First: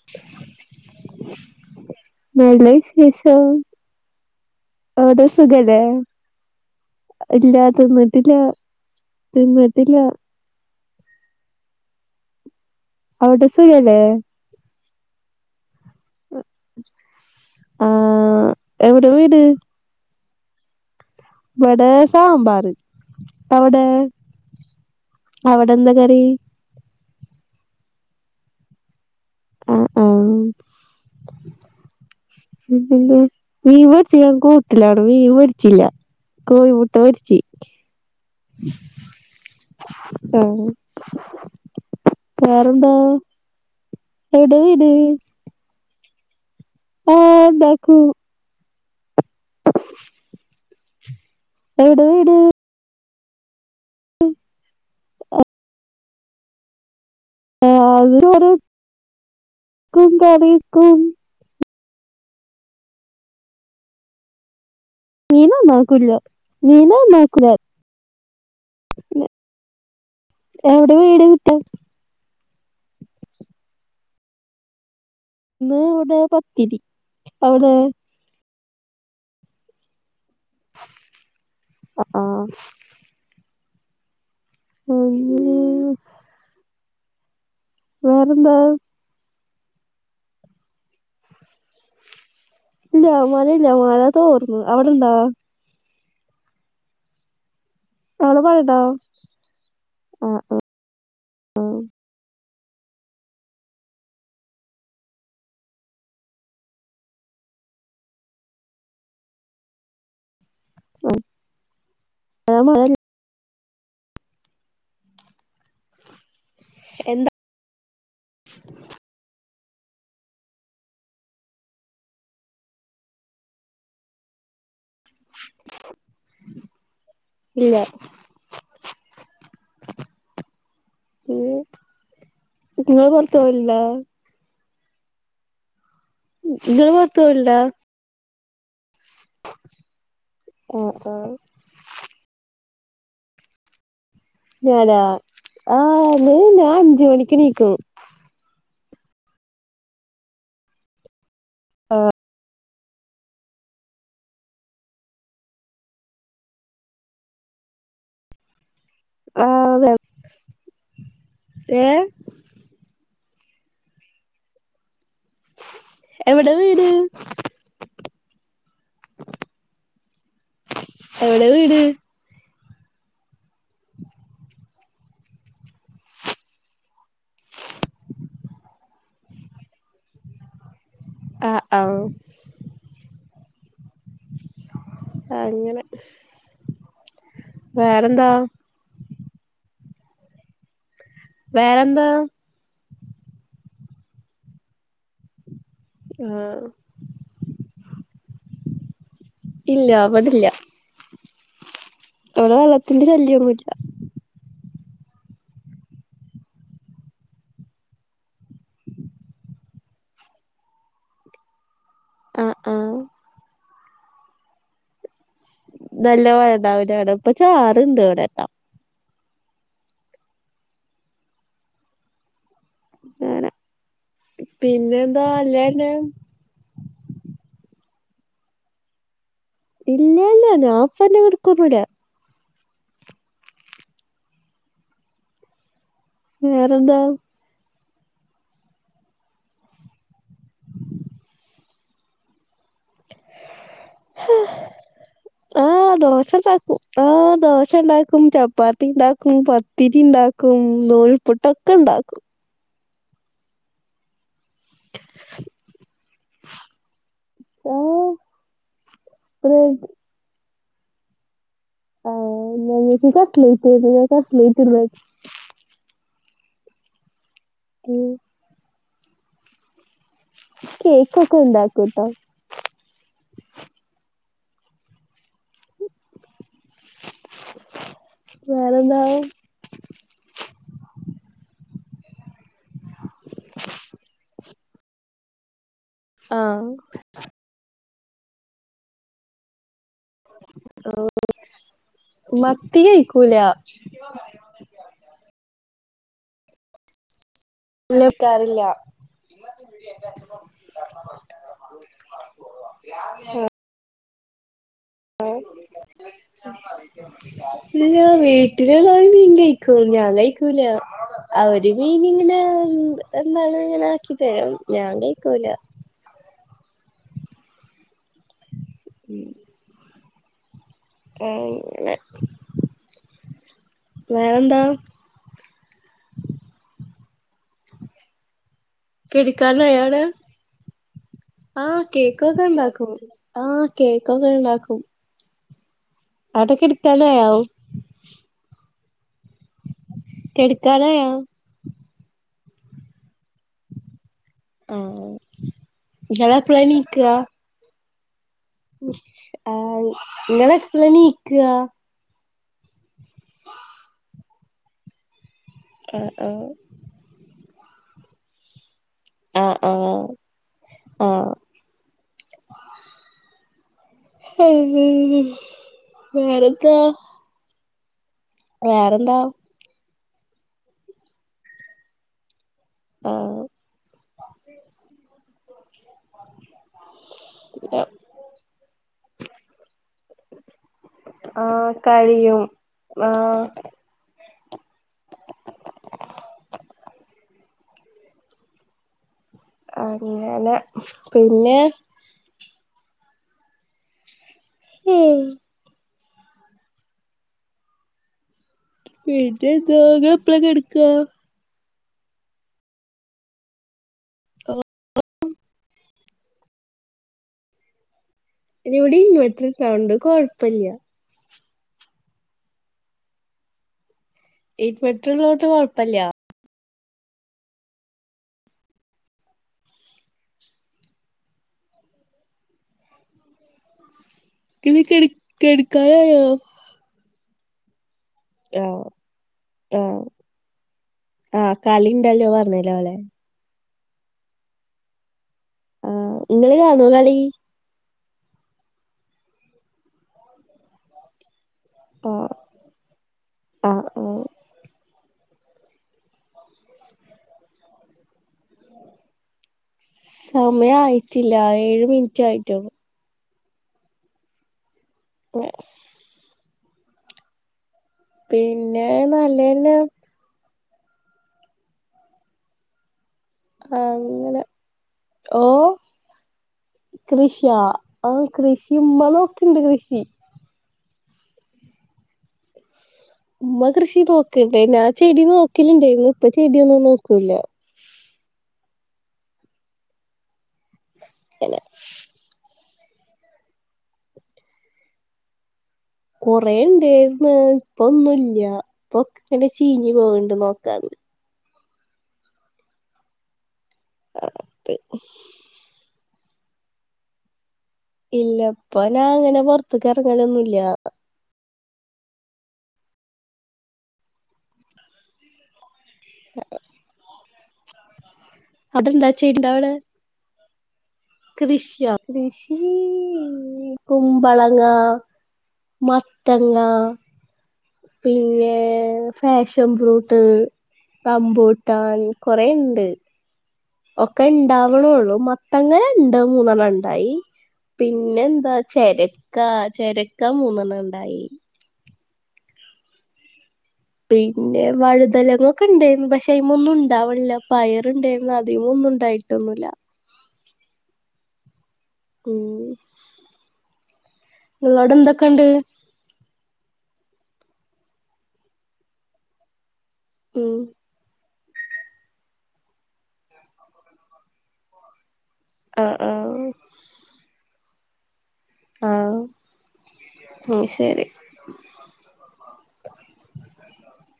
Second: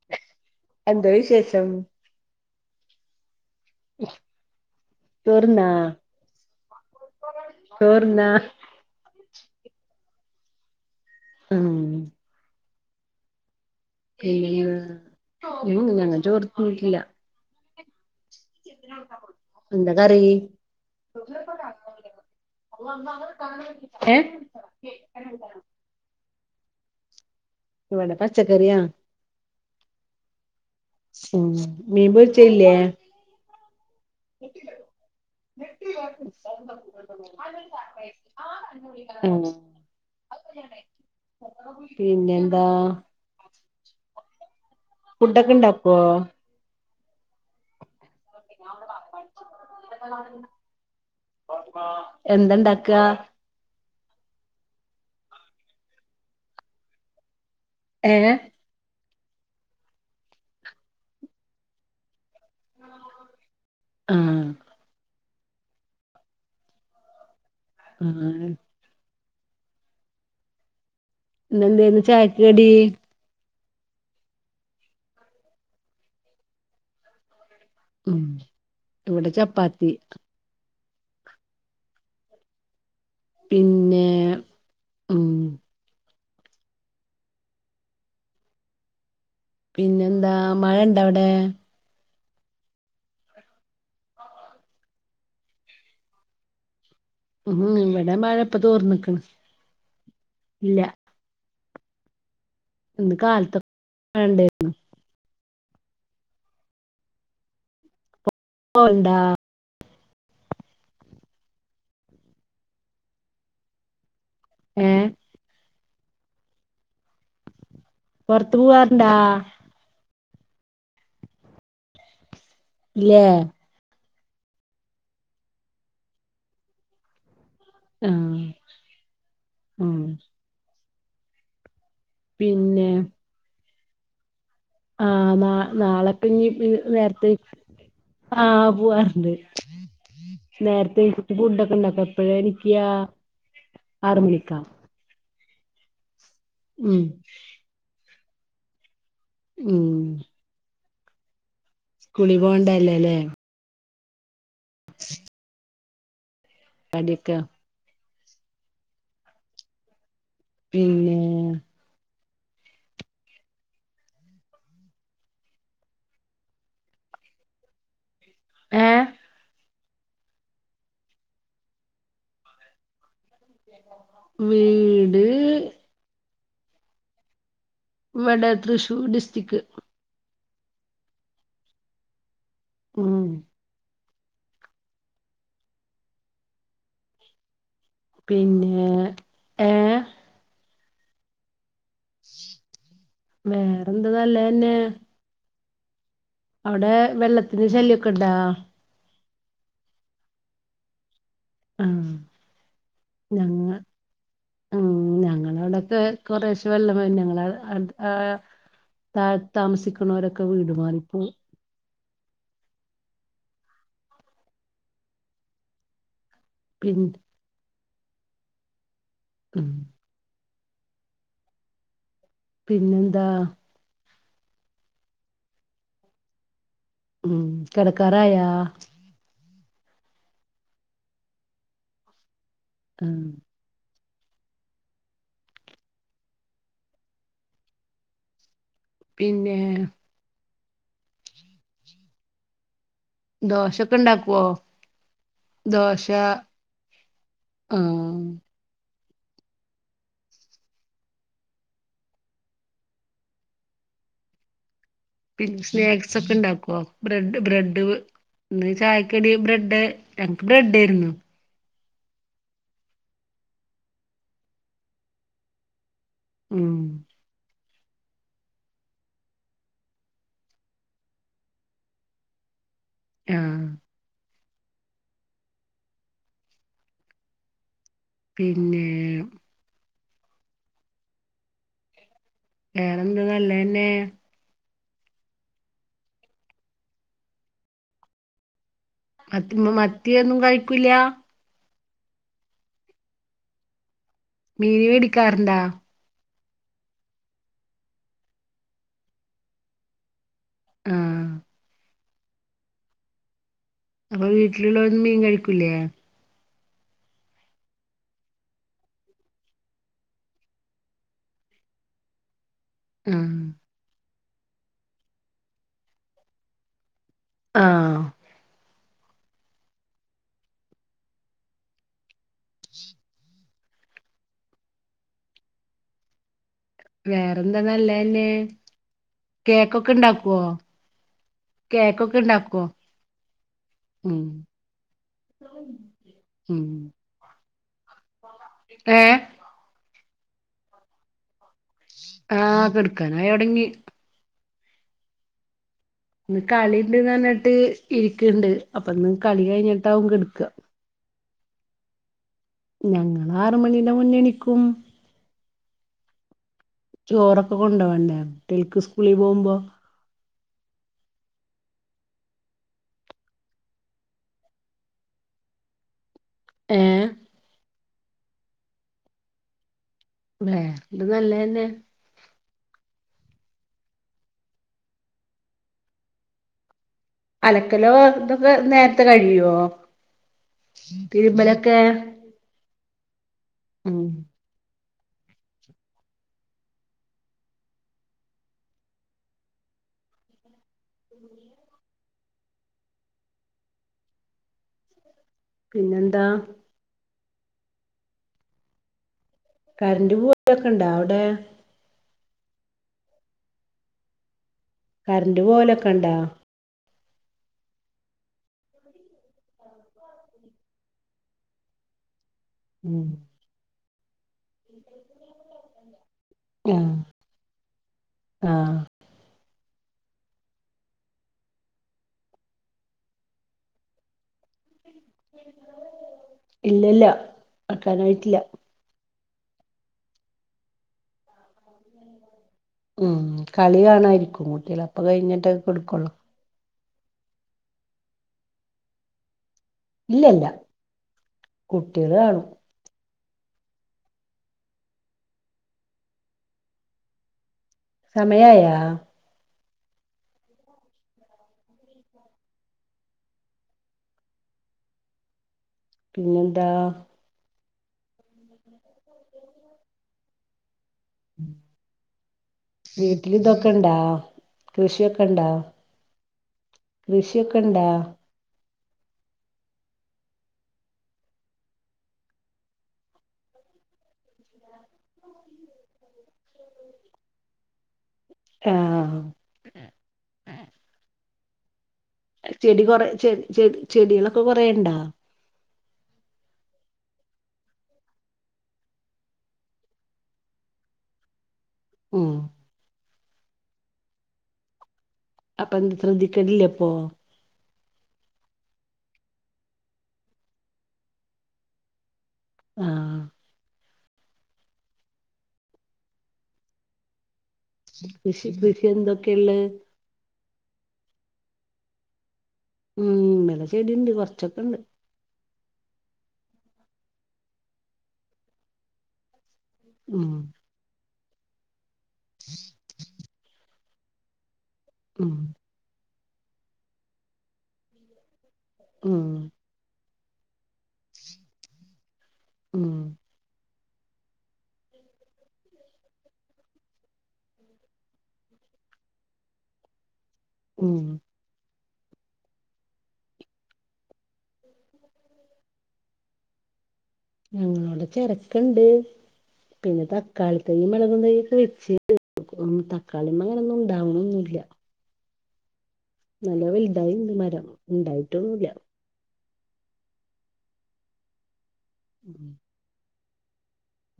[inaudible] എന്ത വിശേഷം? നല്ല വിശേഷം അവിടെ ചോർന്നാ സുഖല്ലേ- ഇല്ലാ ചോർന്നാ തിന്നിട്ടില്ല തിന്നിട്ടില്ല. ഉം.. അവിടെ? ശരി അല്ലേ. പിന്നെന്തുവാ ഇല്ല ഞങ്ങ ചോറ് തിന്നിട്ടില്ല ആഹ് എവിടെ വീട് എന്താ കറി? ഇവിടെ സാമ്പാറ് അവിടെ ഏഹ് അവിടെ എന്താ കറി? ഇവിടെ പച്ചക്കറിയാ. ആഹ് ആഹ് ഉം മീൻ പൊരിച്ചത് ഇല്ലേ? പിന്നെന്താ മീൻ പൊരിച്ചാ ഞാൻ കൂട്ടിലാടോ മീൻ പൊരിച്ചില്ല കോഴിമുട്ട പൊരിച്ച്. ഉം ആഹ് പിന്നെ എന്താ? എവിടെയാ വീട്? ഫുഡ് ഒക്കെ ഉണ്ടാക്കുവോ? ഓ ഉണ്ടാക്കും. എവിടെ വീട് എന്തണ്ടാക്ക ഏ ആന്റൊര് കും തളീക്കും ആഹ് മീൻ നന്നാക്കൂല്ല മീനന്നാക്കുല ആണ് പിന്നെ എവിടെ വീട് കിട്ടാ ഇന്ന് എന്തേനു ചായക്ക് കടി? ഇന്ന് ഇവിടെ പത്തിരി അവിടെയോ ഉം ഇവിടെ ചപ്പാത്തി അഹ് ആഹ് പിന്നേ പോയിനൊ വേറെന്താ പിന്നെന്താ മഴണ്ട അവടെ ഇല്ല മഴ ഇല്ല മഴ തോർന്നു അവിടെണ്ടോ ഉ ഹു ഇവടെ അവിടെ മഴപ്പൊ മഴണ്ടോ തോർന്നിക്ണ് ആഹ് ഇല്ല. ഇന്ന് കാലത്തൊക്കെ മഴഇണ്ടാര്ന്നു. ഇപ്പൊണ്ടാ ഏഹ് മഴേണ് ഏഹ് എന്താ പൊർത്ത് പൂവാർണ്ടാ ഇല്ലേ ഇല്ല ആഹ് ഉം പിന്നെ ഇങ്ങൾ പൊർത്ത് പോവല്ണ്ടോ ആഹ് ന്നാ ന്നാളെപ്പെഞ്ഞി ഇഞ് നിങ്ങള് പുറത്ത് നേർത്തെ പോവലുണ്ടോ ആഹ് പൂവാർണ്ട് ആഹ് നേരത്തെ ആഹ് കുട്ടിക്ക് ഫുഡ്‌ക്കെണ്ടാക്ക എപ്പഴണീക്കാ ആറ് മണിക്ക ഞാനോ ആണ് ഞാൻ ഉം അഞ്ച് മണിക്ക് ണീക്കും. ഉം സ്കൂളിൽ പോണ്ടല്ലലേ [inaudible] പണിക്ക ആതെ പിന്നെ ഏഹ് എവിടെ വീട് ഏഹ് എവിടെ വീട് വീട് ഇവിടെ തൃശൂർ ഡിസ്ട്രിക്. അഹ് ഔ ഉം ആഹ് ഇങ്ങനെ പിന്നെ ഏഹ് വേറെന്താ? വേറെന്ത ന്നല്ലെന്നെ. ആഹ് ഔടെ വെള്ളത്തിന് ശല്യക്കെണ്ടാ? ഇല്ല ഇവടല്ല്യ ആഹ് ഇവടെ വെള്ളത്തിന്റെ ഞങ്ങ ശല്യന്നുല്ല. ഉം ഞങ്ങള വടക്കെ കൊറേശെ വെള്ളം വെര്ന് ഞങ്ങള അഹ് ആഹ് തായ്ത്ത് താമസിക്കുന്നവരൊക്കെ വീട് മാറിപോവും. അഹ് അഹ് ന്നല്ലെ മഴണ്ടാവില്ലവടെ പിന്നെ ഇപ്പ ചാർണ്ട് ഇവടെക്കാ. ഉം പിന്നെന്താ? പിന്നെ എന്താ അല്ലെന്നെ. ഉം കെടക്കാറായോ? ഇല്ല ഇല്ല ഞാൻപ്പന്നെ കെട്ക്കൊന്നുല്ല. ആഹ് വേറെന്താ? പിന്നെ? ദോശക്കെ ഇണ്ടാക്കോ? ആഹ് ദോശണ്ടാക്കും ആഹ് ദോശ ആഹ് ഇണ്ടാക്കും ചപ്പാത്തി ഇണ്ടാക്കും പ ത്തിരി ണ്ടാക്കും നൂൽപ്പുട്ടൊക്കെ ഇണ്ടാക്കും. പിന്നെ സ്നാക്സ് ഒക്കെ ഇണ്ടാക്കോ ബ്രെഡ് ബ്രെഡ് ആഹ് ചായക്കടി ബ്രെഡ്? ഞങ്ങക്ക് ബ്രഡയിര്ന്നു. ഓഹ് ഞങ്ങക്ക് കട്ലൈറ്റ്ര്ന്നു ഞാൻ കട്ലൈറ്റ് ന്ന്. ഉം ഉം കേക്കക്കൊണ്ടാക്കുട്ടോ. ആഹ് പിന്നെ? വേറെന്താ വേറെന്താ നല്ലന്നെ? ആഹ് മത്തി മ്പൊ മത്തിയൊന്നും കഴിക്കൂല്ല? മത്തി ക്കൂല മീന് വേടിക്കാറുണ്ടാ? ല്ല ക്കാറില്ല ആഹ് ആഹ് അപ്പ വീട്ടിലുള്ളോരൊന്നും മീൻ കഴിക്കൂല്ലേ? ഇല്ല വീട്ടിലല്ലാരും മീൻ കഴിക്കും ഞാൻ കഴിക്കൂല. അവര് മീനിങ്ങനെ ആഹ് എന്നാലും ഇങ്ങനെ ആക്കിതരും ഞാൻ കയ്ക്കൂല. ആഹ് ഉം ഏഹ് ങ്ങനെ വേറെന്താ? വേറെന്താ നല്ലതന്നെ. കിടക്കാനായോ അവിടെ കേക്കൊക്കണ്ടാക്കോ? ആഹ് കേക്കൊക്കെ ഇണ്ടാക്കും ആഹ് ഉം കേക്കൊക്കെ ഇണ്ടാക്കും. [unintelligible] അടെ കെട്ത്താനാവും. ഏഹ് കെട്ക്കാനായോ? ആഹ് കെടക്കാനായൊടങ്ങി. ആഹ് ഇന്ന് ഇങ്ങളെപ്പളാ കളി ഇണ്ട്ന്ന് എണീക്കാ പർഞ്ഞിട്ട് ഇരിക്ക്ണ്ട് അപ്പന്ന് കളി കഴിഞ്ഞിട്ടാവും കെട്ക്കാ. പ്ളാ നീക്കാ? ഞങ്ങളാറ് മണീന്റെ മുന്നെണീക്കും. ആഹ് ആഹ് ചോറൊക്കെ കൊണ്ടോവണ്ടേ കുട്ട്യേൾക്ക് ഇസ്കൂളി പോവുമ്പോ? ആഹ് ആഹ് വേറെന്താ ഏഹ് വേറെന്താ ല്ലെ ഇത് നല്ലതന്നെ. ആഹ് അലക്കലോ ഇതൊക്കെ നേരത്തെ കഴിയോ തിരുമ്പലൊക്കെ. കെയ്യും. ആഹ് ഉം അങ്ങനെ പിന്നെ ഹം പിന്നെന്താ പിന്നെന്താ ഇങ്ങൾ കറന്റ് എപ്പളാ പോവലൊക്കെ ഇണ്ടാ കെട്ക്കാ? അവിടെ ഓ കറണ്ട് പോവലൊക്കെണ്ടോ? അയ്നിവിടിൻവെർട്ടർ അതോണ്ട് കൊഴപ്പല്ല്യ. ഉം ഇൻവെർട്ടർ ഇള്ളോണ്ട് കൊഴപ്പല്ല്യ. ആഹ് ആഹ് ക്ന്ന് കെട് കെട്ക്കാനായോ? ഇല്ലല്ല ആക്കാനായിട്ടില്ല. ആഹ് ആഹ് ആഹ് കളിണ്ടല്ലോ പർഞ്ഞലോ ല്ലെ. ഉം കളി കാണാ ഇരിക്കും കുട്ട്യേള്. അപ്പം കഴിഞ്ഞിട്ടൊക്കെ ആ കെട്ക്കൊള്ളൂ. ഇങ്ങള് കാണോ കളി? ഇല്ലല്ല കുട്ട്യേൾ കാണും. ആഹ് സമയായാ? സമയായിറ്റില്ല ഏഴ് മിനിറ്റ് ആയിറ്റൊള്ളു. നെ സ് പിന്നെ എന്താ പിന്നെ നല്ലന്നെ ഉം വീട്ടില് ഇതൊക്കെ ഇണ്ടാ അങ്ങനെ കൃഷിയൊക്കെ ഇണ്ടാ ഓ കൃഷിയാ കൃഷിയൊക്കെ ഇണ്ടാ ആ കൃഷി മൊളവൊക്കെണ്ട് കൃഷി ഉമ്മ കൃഷി നോക്കുംണ്ട് ഞാൻ ചെടി നോക്കലുണ്ടായിരുന്നു ഇപ്പ ചെടിയൊന്നും നോക്കൂല്ല ആഹ് [inaudible] ചെടി കൊറെ ചെ ചെ ചെടികളൊക്കെ കൊറേണ്ടാ കൊറെേ ഇണ്ടായിരുന്ന് ഇപ്പൊന്നുല്ല്യ ഇപ്പൊ ഇങ്ങന ചീഞ്ഞ് പോകണ്ട് നോക്കാഞ് ആഹ് അതെ അപ്പോൾ എന്താ ശ്രദ്ധിക്കലില്ലെ അപ്പോ ഇല്ല ഇപ്പ ഞാ അങ്ങനെ പുൊറത്തക്ക് ഇറങ്ങലൊന്നുല്ല്യ ആഹ് [inaudible] കൃഷി കൃഷി അതെന്താ എന്തൊക്കെയ ഉള്ള കൃഷിയൊ കൃഷി ഉം ഇമ്മടെ ചെടിണ്ട് കൊറച്ചൊക്കെ കുമ്പളങ്ങ ഇണ്ട് മത്തങ്ങ പിന്നെ ഫാഷൻ ഫ്രൂട്ട് ഉം റമ്പൂട്ടാൻ കൊറേ ഉണ്ട് ഒക്കെ ഇണ്ടാവണള്ളൂ ഉം മത്തങ്ങ ര രണ്ടോ മൂന്നൊ ന്നണ്ണം ണ്ടായി പിന്നെ എന്താ ഉം ചെരക്കാ ചെരക്ക മൂന്നെണ്ണം ഉണ്ടായി ഉം പിന്നെ വഴുതലങ്ങൊക്കെ ഉണ്ടായിരുന്നു പക്ഷെ അതിലൊന്നും ഉണ്ടാവണില്ല പയറുണ്ടായിരുന്നു അധികമൊന്നുണ്ടായി ട്ടുമില്ല മ് ഉം നിങ്ങളവിടെ എന്തൊക്കെയണ്ട് ഞങ്ങളോടെ ചെരക്കുണ്ട് പിന്നെ ഉം തക്കാളി തയ്യും മളകും തയ്യും ഒക്കെ വെച്ച് തക്കാളി മെ അങ്ങനെയൊന്നും ഉണ്ടാവണംന്നുല്ല ആഹ് ആഹ് നല്ല വലുതായിണ്ട് മരം. ഉണ്ടായിട്ടൊന്നുല്ല. ആഹ് ആഹ് ശരി. ഉം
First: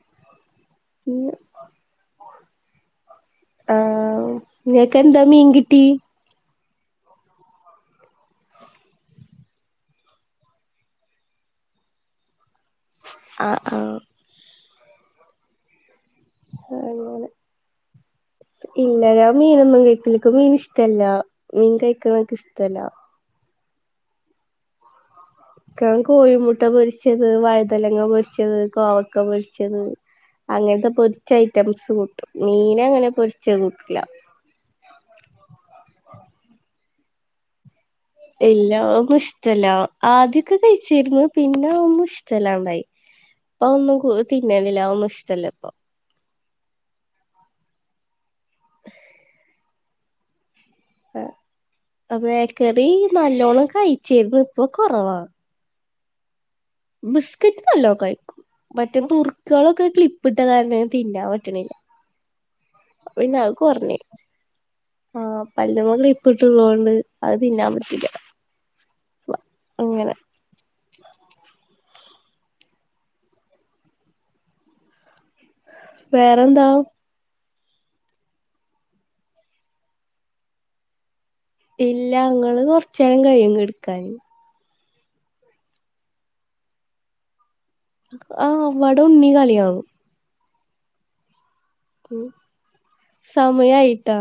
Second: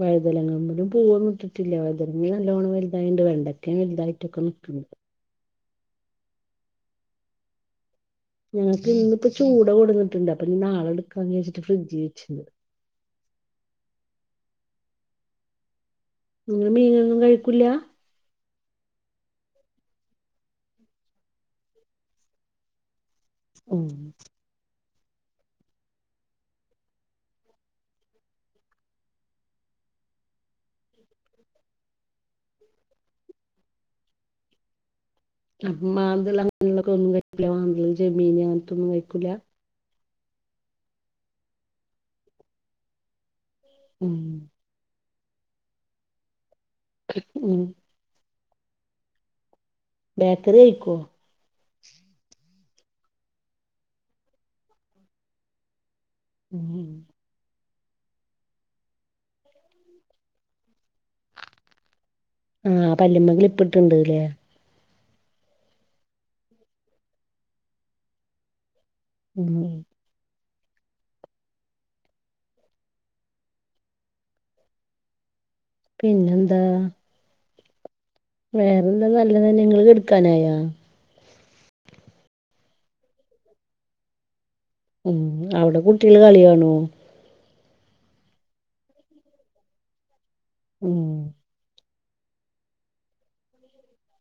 വഴുതലങ്ങമ്പഴും പൂവൊന്നും ഇട്ടിട്ടില്ല വഴുതനങ്ങ നല്ലോണം വലുതായണ്ട്. വെണ്ട- ക്ക ആഹ് വലുതായിട്ട്ക്ക നിക്കണ്. നിങ്ങക്ക് എന്താ മീൻകിട്ടി ഞങ്ങൾക്ക് ഇന്നിപ്പ ചൂട കൊടുന്നട്ടണ്ട്. പ്പൊ ഇനി നാളെ എടുക്കാന്ന് വെച്ചിട്ട ഫ്രഡ്ജി വെച്ചിണ്ട് ആഹ് ആഹ് നിങ്ങ മീനൊന്നും അങ്ങനെ കഴിക്കൂല്ല. ഇല്ല ഞാൻ മീനൊന്നും കഴിക്കല്ല എനിക്ക് മീൻ ഇഷ്ടമല്ല. മീൻ കഴിക്കണ എനിക്ക് ഇഷ്ടമല്ല. ഉം. ഞാൻ കോഴിമുട്ട പൊരിച്ചത് വഴതലങ്ങ പൊരിച്ചത് കോവക്ക പൊരിച്ചത്. അങ്ങനത്തെ പൊരിച്ച് ഐറ്റംസ് കൂട്ടും. മീന അങ്ങനെ പൊരിച്ച് കൂട്ടില്ല മാന്തള് അങ്ങനൊള്ളെക്കെ ഒന്നും കഴിക്കുല മാന്തള് ചെമ്മീന് ഇല്ല അങ്ങനത്തൊന്നും അതൊന്നും കഴിക്കൂല ഇഷ്ടല്ല. ആദ്യൊക്കെ കഴിച്ചിരുന്നു പിന്നെ ഒന്നും ഇഷ്ടല്ലാണ്ടായി അപ്പ ഒന്നും ഉം തിന്ന ഇല്ല ഒന്നും ഇഷ്ടല്ല ഇപ്പൊ ഉം ബേക്കറി കഴിക്കോ ബേക്കറി നല്ലോണ്ണം കഴിച്ചിരുന്നു ഇപ്പൊ കുറവാ. ഉം ബിസ്കറ്റ് നല്ലോ കഴിക്കും. മറ്റേ നുർക്ക്കളൊക്കെ ക്ലിപ്പിട്ട കാരണേ തിന്നാൻ പറ്റണില്ല. ആഹ് പല്ല്മ്മേ ക്ലിപ്പ് ഇപ്പിട്ടുണ്ട്ല്ലേ. ആഹ് പല്ല്മ്മേ ക്ലിപ്പ് ഇട്ട്ള്ളോണ്ട് അത് തിന്നാൻ പറ്റില്ല. ഉം അങ്ങനെ പിന്നെന്താ. വേറെന്താ വേറെന്താ നല്ലതന്നെ നിങ്ങള് കെടുക്കാനായോ. ഇല്ല അങ്ങള് കൊറച്ചേരം കഴിയും കെടുക്കാന്. ഉം അവിടെ കുട്ടികള് കളിയാണോ. ആഹ് വടെ ഉണ്ണി കളി കാണും. ഉം സമയായിട്ടാ.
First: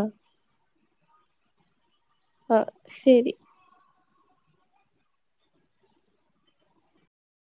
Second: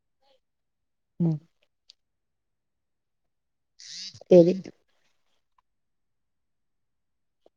ഉം ആഹ് ശരി. ശരി.